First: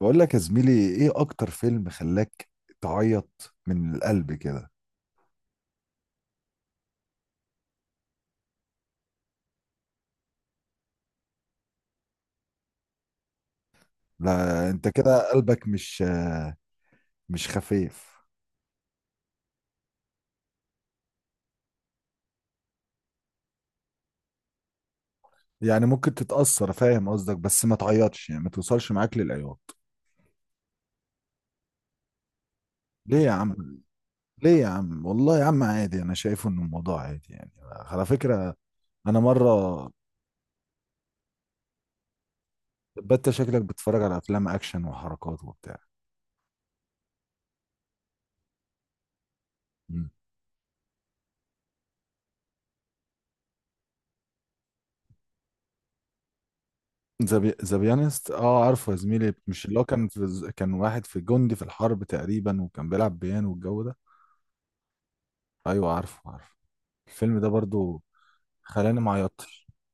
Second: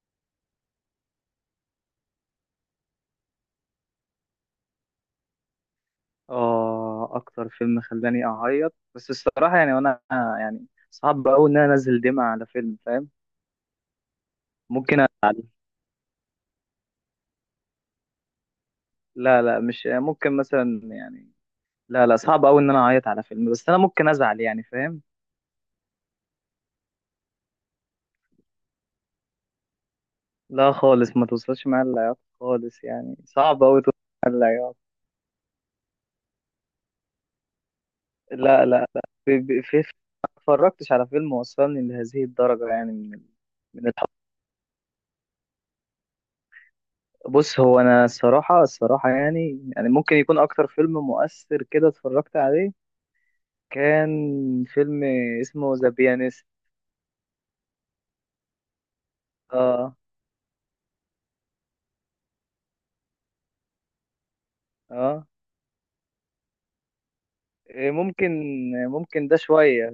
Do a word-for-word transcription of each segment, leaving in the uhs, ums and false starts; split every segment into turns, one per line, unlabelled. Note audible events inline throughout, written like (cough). بقول لك يا زميلي، ايه اكتر فيلم خلاك تعيط من القلب كده؟
اه، اكتر فيلم خلاني اعيط، بس الصراحه يعني، وانا يعني صعب قوي ان انا انزل دمعه على فيلم، فاهم؟
لا، انت
ممكن أ...
كده قلبك مش آه، مش خفيف.
لا لا، مش ممكن مثلا يعني. لا لا، صعب قوي ان انا اعيط على فيلم، بس انا ممكن ازعل يعني، فاهم؟
يعني ممكن تتأثر، فاهم قصدك، بس ما تعيطش، يعني ما توصلش معاك للعياط.
لا خالص، ما توصلش معايا العياط خالص، يعني
ليه يا
صعب
عم؟
قوي توصل معايا
ليه يا
العياط.
عم؟ والله يا عم عادي، انا شايفه ان الموضوع عادي يعني، على فكرة.
لا لا لا،
انا
ب... ب... في
مرة،
في- ما اتفرجتش على فيلم وصلني لهذه الدرجه، يعني من ال...
بت شكلك
من
بتتفرج
الحب.
على افلام اكشن وحركات وبتاع.
بص، هو انا الصراحه الصراحه يعني يعني ممكن يكون اكتر فيلم مؤثر كده اتفرجت عليه، كان فيلم اسمه ذا بيانست.
ذا بي- ذا بيانست؟ اه عارفه يا زميلي، مش اللي هو
اه،
كان في كان واحد، في جندي في الحرب تقريبا، وكان بيلعب بيانو والجو ده.
اه،
ايوه عارفه عارفه. الفيلم ده
إيه،
برضو
ممكن.
خلاني ما
ممكن ده
عيطتش.
شوية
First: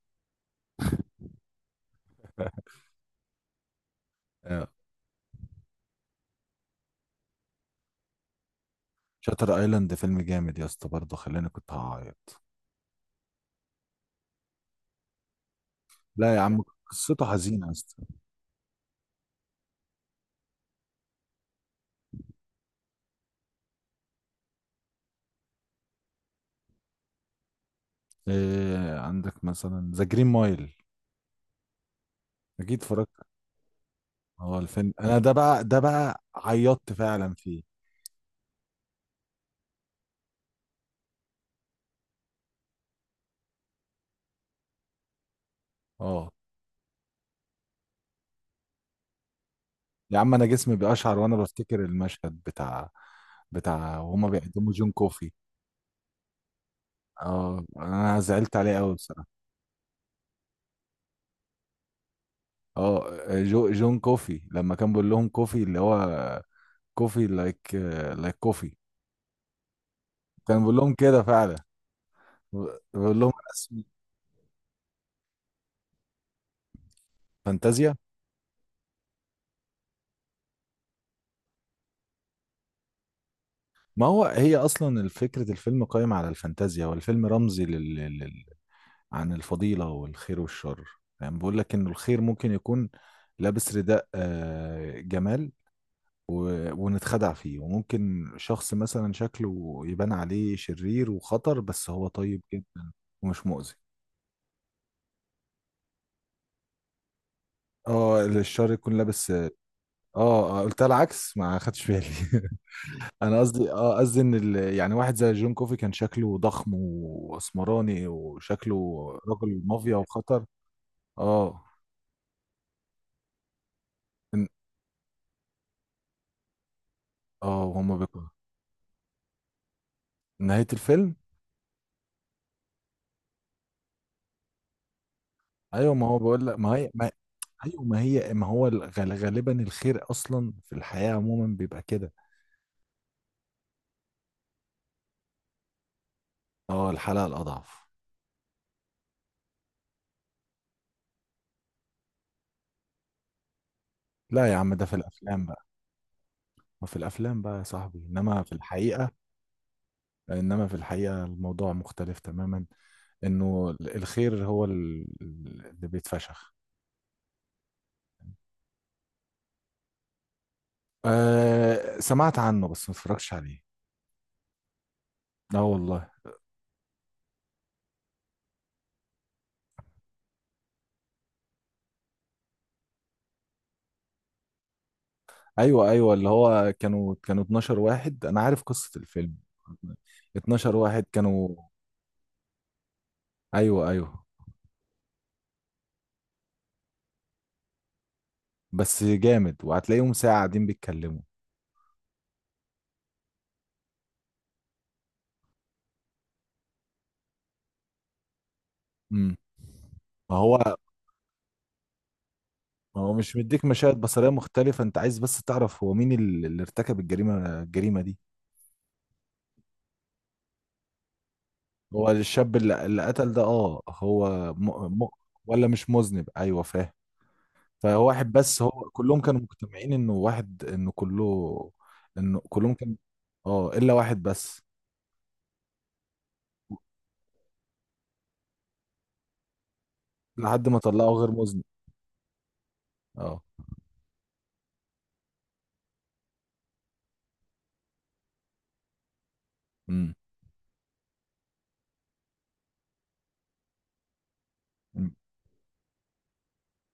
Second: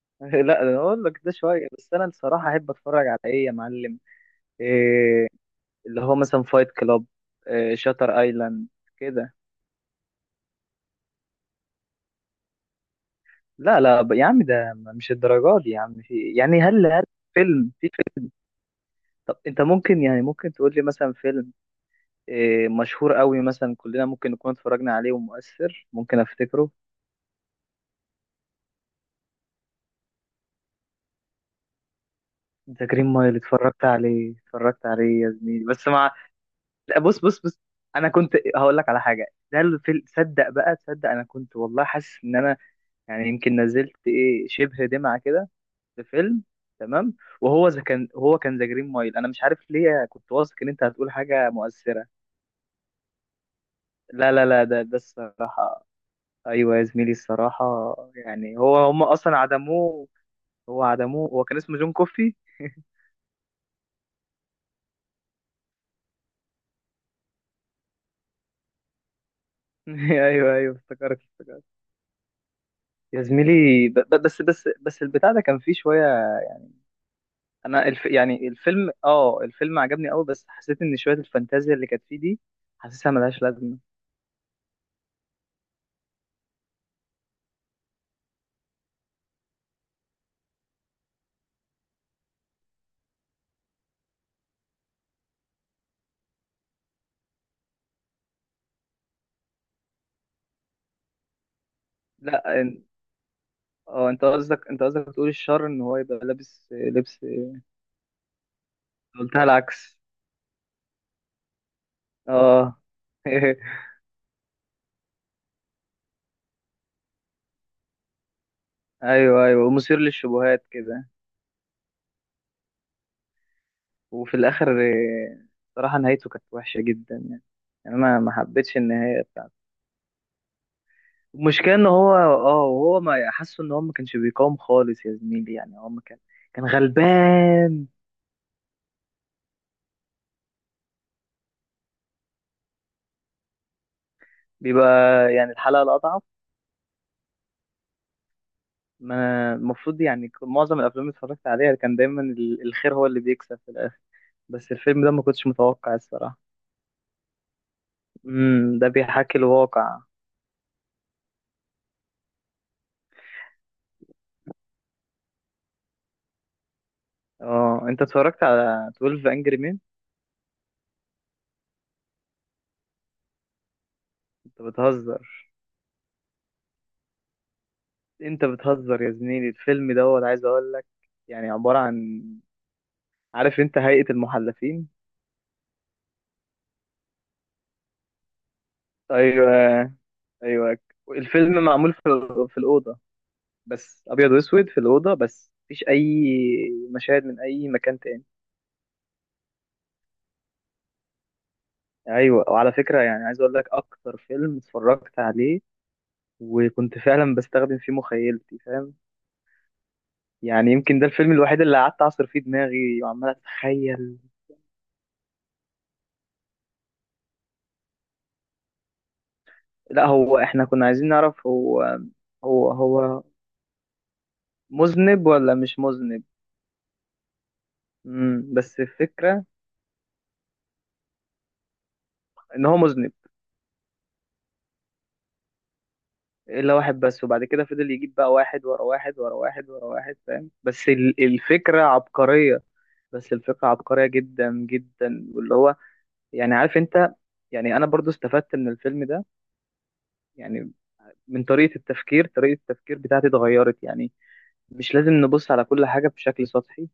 (laughs) لا، انا اقول لك ده شوية، بس انا الصراحة احب
(laughs)
اتفرج على ايه يا معلم؟
آه.
إيه، اللي هو مثلا فايت كلاب، إيه، شاتر ايلاند، كده.
شاتر ايلاند فيلم جامد يا اسطى، برضو خلاني كنت هعيط.
لا لا، ب- يا عم، ده مش الدرجات دي يا عم، في
لا يا عم
يعني، هل هل
قصته حزينه يا
فيلم في
اسطى.
فيلم؟ طب انت ممكن يعني، ممكن تقول لي مثلا فيلم إيه مشهور قوي، مثلا كلنا ممكن نكون اتفرجنا عليه ومؤثر، ممكن افتكره؟
إيه عندك مثلا ذا جرين مايل؟ اكيد
ذا جرين
اتفرجت.
مايل اتفرجت عليه،
هو
اتفرجت
الفيلم انا
عليه يا
ده بقى
زميلي
ده
بس مع...
بقى عيطت
لا، بص
فعلا
بص بص،
فيه.
انا كنت هقول لك على حاجه. ده الفيلم، صدق بقى، تصدق انا كنت والله حاسس ان انا يعني يمكن نزلت ايه شبه دمعه كده في
اه،
فيلم، تمام؟ وهو ذا كان هو كان ذا جرين مايل، انا مش عارف ليه
يا
كنت
عم انا
واثق ان
جسمي
انت هتقول
بيقشعر وانا
حاجه
بفتكر
مؤثره.
المشهد بتاع بتاع وهما
لا لا لا،
بيقدموا
ده
جون
ده
كوفي.
الصراحه. ايوه يا زميلي،
اه
الصراحه
انا زعلت
يعني،
عليه
هو
قوي
هم
بصراحه.
اصلا عدموه، هو عدموه، هو كان اسمه جون كوفي (laughs)
اه، جو جون كوفي لما كان بيقول لهم كوفي، اللي هو كوفي لايك، لايك كوفي.
ايوه
كان
ايوه،
بيقول لهم
افتكرت.
كده فعلا، بيقول
يا
لهم أنا اسمي.
زميلي، ب- ب- بس بس بس البتاع ده كان فيه شوية. انا
فانتازيا.
الف يعني الفيلم اه الفيلم عجبني قوي، بس حسيت ان شوية الفانتازيا اللي كانت فيه دي حاسسها ملهاش لازمة.
ما هو هي اصلا فكره الفيلم قائمه على الفانتازيا، والفيلم رمزي لل... لل... عن الفضيله والخير والشر. يعني بيقول لك انه الخير ممكن يكون لابس رداء آه، جمال، و... ونتخدع فيه، وممكن شخص مثلا شكله يبان عليه شرير وخطر بس هو طيب
لا إن-
جدا ومش مؤذي.
اه، انت قصدك انت قصدك تقول الشر ان هو يبقى لابس لبس،
اه الشر يكون لابس،
قلتها
اه.
العكس،
آه، قلتها العكس، ما خدتش بالي. (laughs)
اه
انا
(laughs)
قصدي، اه قصدي ان ال... يعني واحد زي جون كوفي كان شكله ضخم واسمراني، وشكله
ايوه
رجل
ايوه،
مافيا
ومثير
وخطر.
للشبهات كده.
اه.
وفي
إن...
الاخر آه، صراحة نهايته كانت وحشة جدا يعني،
اه
يعني
وهم
انا
بيكرهوا
ما حبيتش النهاية.
نهاية الفيلم.
المشكلة ان هو اه هو ما حاسه ان هو ما كانش بيقاوم خالص يا زميلي، يعني هو
ايوه
ما
ما
كان
هو بقول لك،
كان
ما هي ما... ايوه
غلبان،
ما هي ما هو الغ- غالبا الخير اصلا في الحياة عموما بيبقى كده.
بيبقى يعني الحلقة الأضعف.
اه الحلقة الأضعف.
ما أنا المفروض يعني، ك- معظم الأفلام اللي اتفرجت عليها كان دايما ال- الخير هو اللي بيكسب في الآخر،
لا يا
بس
عم ده في
الفيلم ده ما
الأفلام
كنتش
بقى.
متوقع الصراحة.
ما في الأفلام بقى يا صاحبي، إنما في
امم ده
الحقيقة.
بيحكي الواقع.
إنما في الحقيقة الموضوع مختلف تماما، إنه الخير هو ال- اللي بيتفشخ.
اه، انت اتفرجت على اثنا عشر انجري مين؟
آه سمعت عنه بس ما اتفرجتش عليه.
انت بتهزر،
لا والله.
انت بتهزر يا زميلي، الفيلم دوت عايز اقول لك، يعني عبارة عن، عارف انت هيئة المحلفين؟
أيوه أيوه، اللي هو كانوا كانوا اتناشر واحد، أنا عارف قصة الفيلم.
ايوه
اتناشر
ايوه.
واحد كانوا.
الفيلم معمول في في الاوضه،
أيوه
بس
أيوه.
ابيض واسود في الاوضه، بس مفيش اي مشاهد من اي مكان تاني.
بس جامد، وهتلاقيهم ساعة قاعدين بيتكلموا.
ايوه، وعلى فكره يعني عايز اقول لك اكتر فيلم اتفرجت عليه وكنت فعلا بستخدم فيه مخيلتي، فاهم؟
امم. ما
يعني
هو
يمكن ده الفيلم الوحيد اللي قعدت اعصر فيه
ما
دماغي
هو
وعمال
مش مديك مشاهد
اتخيل.
بصرية مختلفة، انت عايز بس تعرف هو مين ال- اللي ارتكب الجريمة الجريمة دي.
لا، هو احنا كنا عايزين نعرف هو
هو الشاب
هو
اللي, اللي
هو
قتل ده، اه هو. م... م...
مذنب ولا
ولا
مش
مش
مذنب.
مذنب، ايوه فاهم. فهو واحد،
امم
بس
بس
هو كلهم كانوا
الفكره
مجتمعين انه واحد، انه كله. انه
ان
كلهم
هو
كانوا.
مذنب
اه الا واحد بس.
الا واحد بس، وبعد كده فضل يجيب بقى واحد ورا واحد ورا واحد ورا واحد، فاهم؟
لحد ما
بس
طلعه
ال-
غير مذنب.
الفكرة عبقرية، بس
اه.
الفكرة عبقرية جدا جدا، واللي هو، يعني عارف انت، يعني انا برضو استفدت من الفيلم ده،
امم.
يعني من طريقة التفكير طريقة التفكير بتاعتي اتغيرت يعني، مش لازم نبص على كل حاجة بشكل سطحي.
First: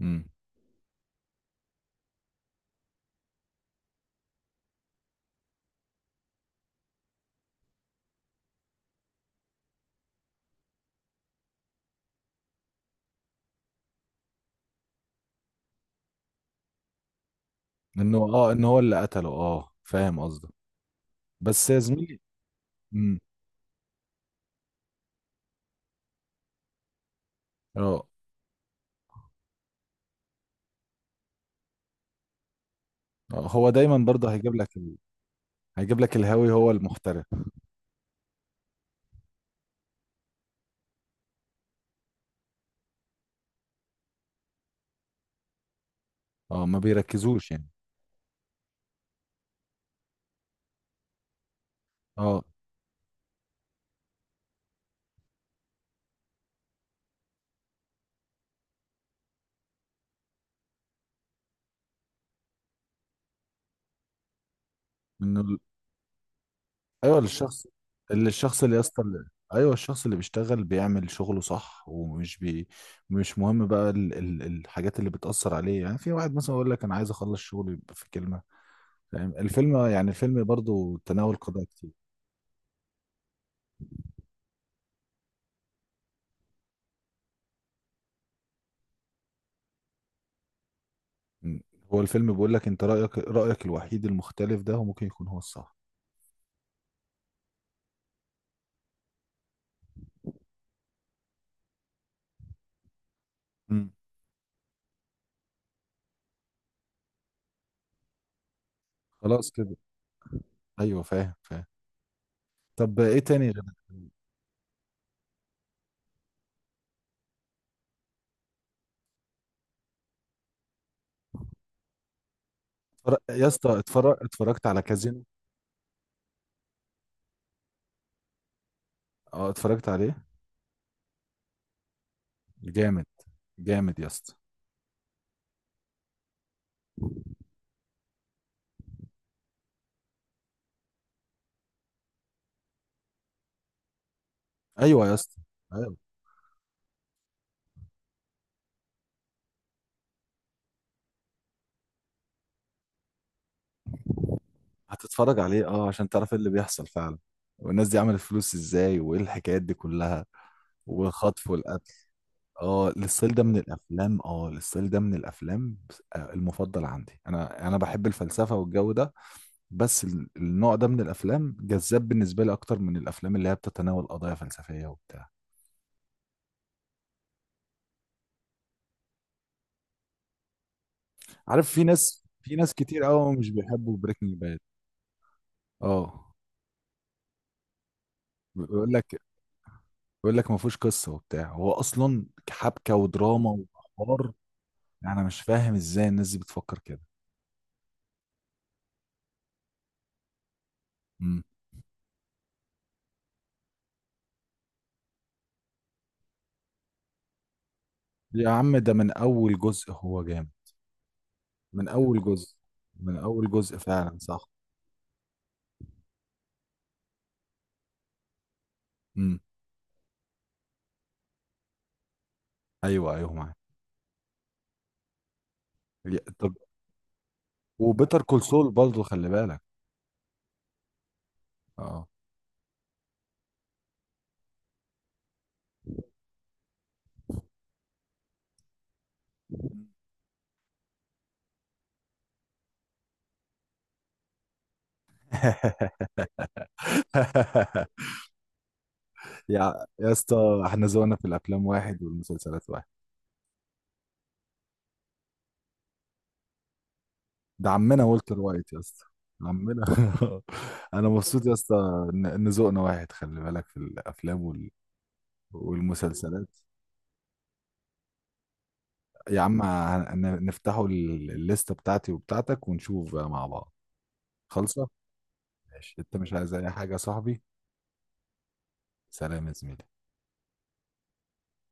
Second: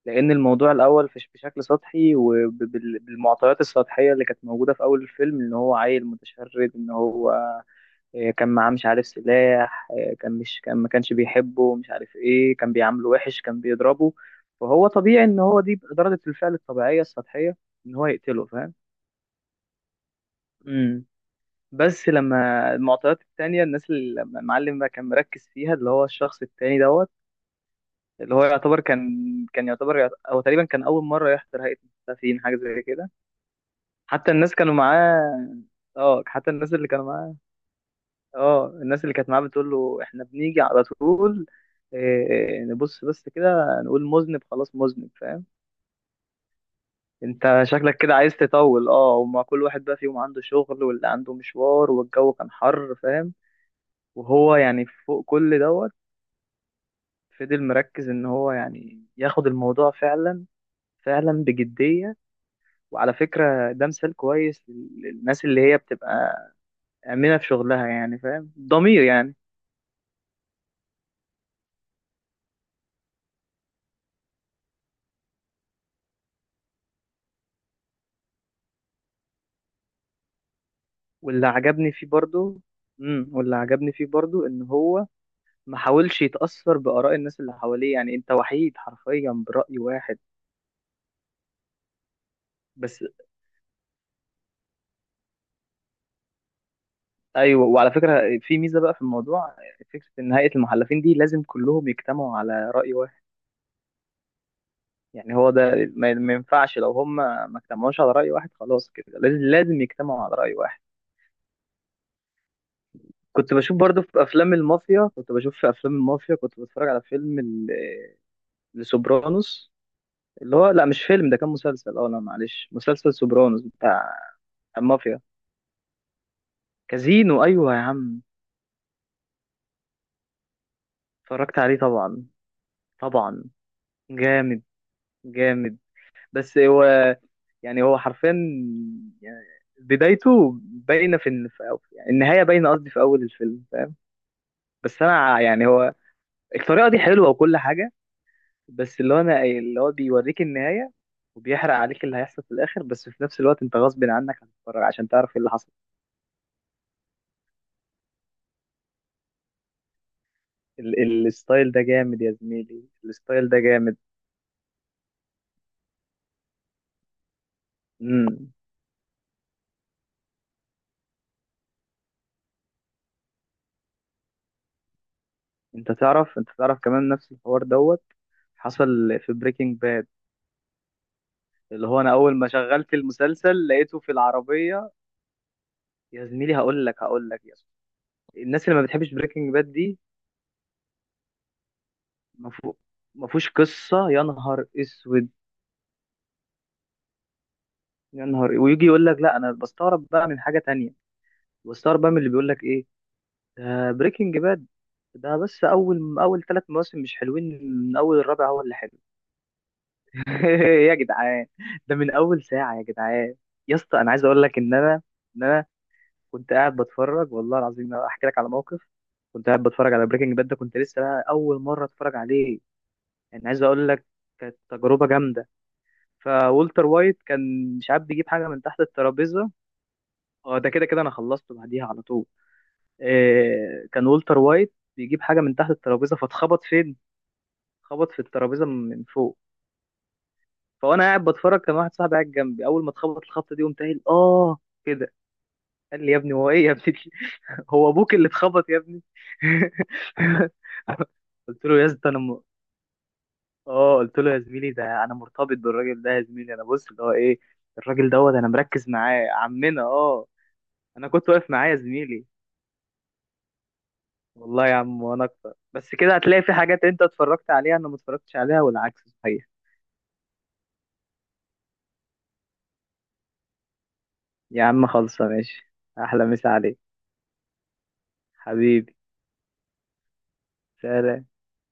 امم.
لان الموضوع الاول فش- بشكل سطحي وبالمعطيات السطحية اللي كانت موجودة في اول الفيلم، ان هو عيل متشرد، ان هو إيه، كان معاه مش عارف سلاح إيه، كان مش كان، ما كانش بيحبه، مش عارف ايه، كان بيعامله وحش، كان بيضربه، فهو طبيعي ان هو دي ردة الفعل الطبيعية السطحية ان هو
انه
يقتله،
اه ان
فاهم؟
هو اللي قتله، اه فاهم قصدك.
امم
بس يا
بس
زميلي.
لما
امم.
المعطيات التانية، الناس اللي لما المعلم بقى كان مركز فيها اللي هو الشخص التاني دوت،
اه،
اللي هو يعتبر كان، كان يعتبر يعت- هو تقريبا كان أول مرة يحضر هيئة المستضعفين حاجة زي كده.
آه، هو دايما
حتى
برضه هيجيب
الناس كانوا
لك ال...
معاه،
هيجيب لك
اه
الهاوي
حتى
هو
الناس اللي كانوا
المحترف.
معاه، اه الناس اللي كانت معاه بتقول له احنا بنيجي على طول، إيه نبص بس كده نقول مذنب خلاص مذنب، فاهم؟
اه ما بيركزوش
انت
يعني.
شكلك كده عايز تطول، اه، وما كل واحد بقى فيهم عنده شغل، واللي عنده مشوار، والجو
اه،
كان حر، فاهم؟ وهو يعني فوق كل دوت فضل مركز ان هو يعني ياخد الموضوع فعلا، فعلا بجدية. وعلى فكرة ده مثال كويس
انه
للناس
ال-
اللي هي بتبقى
ايوه،
آمنة في
الشخص
شغلها، يعني
اللي،
فاهم،
الشخص اللي
ضمير
يسطا.
يعني.
ايوه الشخص اللي بيشتغل، بيعمل شغله صح ومش بي مش مهم بقى ال... ال... الحاجات اللي بتأثر عليه، يعني في واحد مثلا يقول لك انا عايز اخلص شغلي في كلمة، فاهم الفيلم يعني الفيلم برضو تناول
واللي
قضايا كتير.
عجبني فيه برضو امم واللي عجبني فيه برضو ان هو ما حاولش يتأثر بآراء الناس اللي حواليه، يعني انت وحيد حرفيا برأي واحد،
م. هو الفيلم بيقول لك انت
بس.
رأيك، رأيك الوحيد المختلف ده هو ممكن يكون هو الصح.
ايوه، وعلى فكرة في ميزة بقى في الموضوع، فكرة ان هيئة المحلفين دي لازم كلهم يجتمعوا على رأي واحد،
م.
يعني هو ده ما ما ينفعش، لو هم ما اجتمعوش على رأي واحد خلاص كده، لازم
خلاص كده.
لازم يجتمعوا على رأي واحد.
ايوه فاهم فاهم. طب ايه تاني
كنت
غير؟
بشوف برضو في افلام المافيا كنت بشوف في افلام المافيا، كنت بتفرج على فيلم ال- لسوبرانوس، اللي هو، لا مش فيلم، ده كان مسلسل، اه لا معلش، مسلسل
اتفرج... يا
سوبرانوس
اسطى،
بتاع
اتفرج... اتفرجت على
المافيا.
كازينو؟
كازينو، ايوه يا عم،
اه اتفرجت عليه.
اتفرجت عليه طبعا،
جامد.
طبعا،
جامد يا اسطى.
جامد، جامد. بس هو، يعني هو حرفيا يعني بدايته باينه في الن- في أو- يعني النهايه باينه قصدي، في اول الفيلم، فاهم؟ بس
ايوه يا اسطى.
انا يعني هو،
ايوه.
الطريقه دي حلوه وكل حاجه، بس اللي هو انا، اللي هو بيوريك النهايه وبيحرق عليك اللي هيحصل في الاخر، بس في نفس الوقت انت غصب عنك هتتفرج عشان تعرف ايه
هتتفرج
اللي
عليه
حصل.
اه عشان تعرف ايه اللي بيحصل فعلا، والناس دي عملت فلوس ازاي، وايه الحكايات دي كلها،
ال- ال-
والخطف
الستايل ده
والقتل.
جامد يا زميلي،
اه الستايل ده
الستايل
من
ده جامد.
الافلام اه الستايل ده من الافلام، آه، المفضل عندي. انا انا بحب
مم.
الفلسفه والجو ده، بس ال- النوع ده من الافلام جذاب بالنسبه لي اكتر من الافلام اللي هي بتتناول قضايا فلسفيه وبتاع.
انت تعرف، انت تعرف كمان نفس الحوار دوت حصل في بريكنج باد،
عارف، في
اللي هو انا
ناس
اول ما
في ناس
شغلت
كتير قوي مش
المسلسل
بيحبوا
لقيته في
بريكنج باد.
العربية. يا
اه
زميلي هقول لك هقول لك يا زميلي. الناس اللي ما
بيقول
بتحبش
لك،
بريكنج باد دي
بيقول لك ما فيهوش قصه وبتاع، هو اصلا
مفهو-
حبكه
مفهوش
ودراما
قصة، يا
وحوار.
نهار
يعني انا
اسود،
مش فاهم ازاي الناس دي بتفكر كده.
يا نهار. ويجي يقول لك لا، انا بستغرب بقى من حاجة تانية،
امم.
بستغرب بقى من اللي بيقول لك ايه، ده بريكنج باد، ده بس اول اول ثلاث مواسم مش حلوين، من اول الرابع
يا
هو اللي
عم ده
حلو
من اول جزء هو
(laughs)
جامد.
يا جدعان،
من
ده من
اول
اول
جزء.
ساعه يا
من
جدعان.
اول
يا
جزء
اسطى انا
فعلا
عايز اقول
صح.
لك ان انا، ان انا كنت قاعد بتفرج، والله العظيم، أنا احكي لك على موقف.
امم.
كنت قاعد بتفرج على بريكنج باد، ده كنت لسه بقى اول مره اتفرج عليه،
ايوه ايوه
يعني
معاك.
عايز اقول لك كانت تجربه جامده.
يا- طب.
فولتر وايت كان، مش عارف
وبيتر
بيجيب
كول
حاجه من
سول
تحت
برضه خلي
الترابيزه،
بالك.
اه ده كده كده انا خلصته بعديها على
اه.
طول. إيه كان والتر وايت بيجيب حاجه من تحت الترابيزه فاتخبط فين، خبط في الترابيزه من فوق. فانا قاعد بتفرج، كان واحد صاحبي قاعد جنبي، اول ما اتخبط الخبطه دي قمت قايل اه كده. قال لي: يا ابني هو ايه يا ابني؟ (laughs) هو
(laughs)
ابوك اللي اتخبط يا ابني؟
يا يا
(laughs)
اسطى، احنا ذوقنا في
قلت
الافلام
له يا
واحد
اسطى انا م...
والمسلسلات واحد.
اه، قلت له يا زميلي، ده انا مرتبط بالراجل ده يا زميلي، انا بص اللي هو ايه،
ده عمنا
الراجل دوت
والتر
انا
وايت يا
مركز
اسطى.
معاه، عمنا
عمنا.
اه.
(laughs)
انا
انا
كنت
مبسوط
واقف
يا
معاه يا
اسطى،
زميلي.
ان إن ذوقنا واحد، خلي بالك، في الافلام
والله يا عم، وانا اكتر، بس كده هتلاقي
والمسلسلات.
في حاجات انت اتفرجت عليها انا ما اتفرجتش عليها، والعكس
يا
صحيح.
عم، هن- نفتحوا ال- الليستة بتاعتي وبتاعتك ونشوف بقى مع بعض.
يا عم
خالصة.
خلصه ماشي.
ماشي. انت
احلى
مش
مسا
عايز اي
عليك،
حاجة يا صاحبي؟
حبيبي،
سلام يا زميلي.
سلام.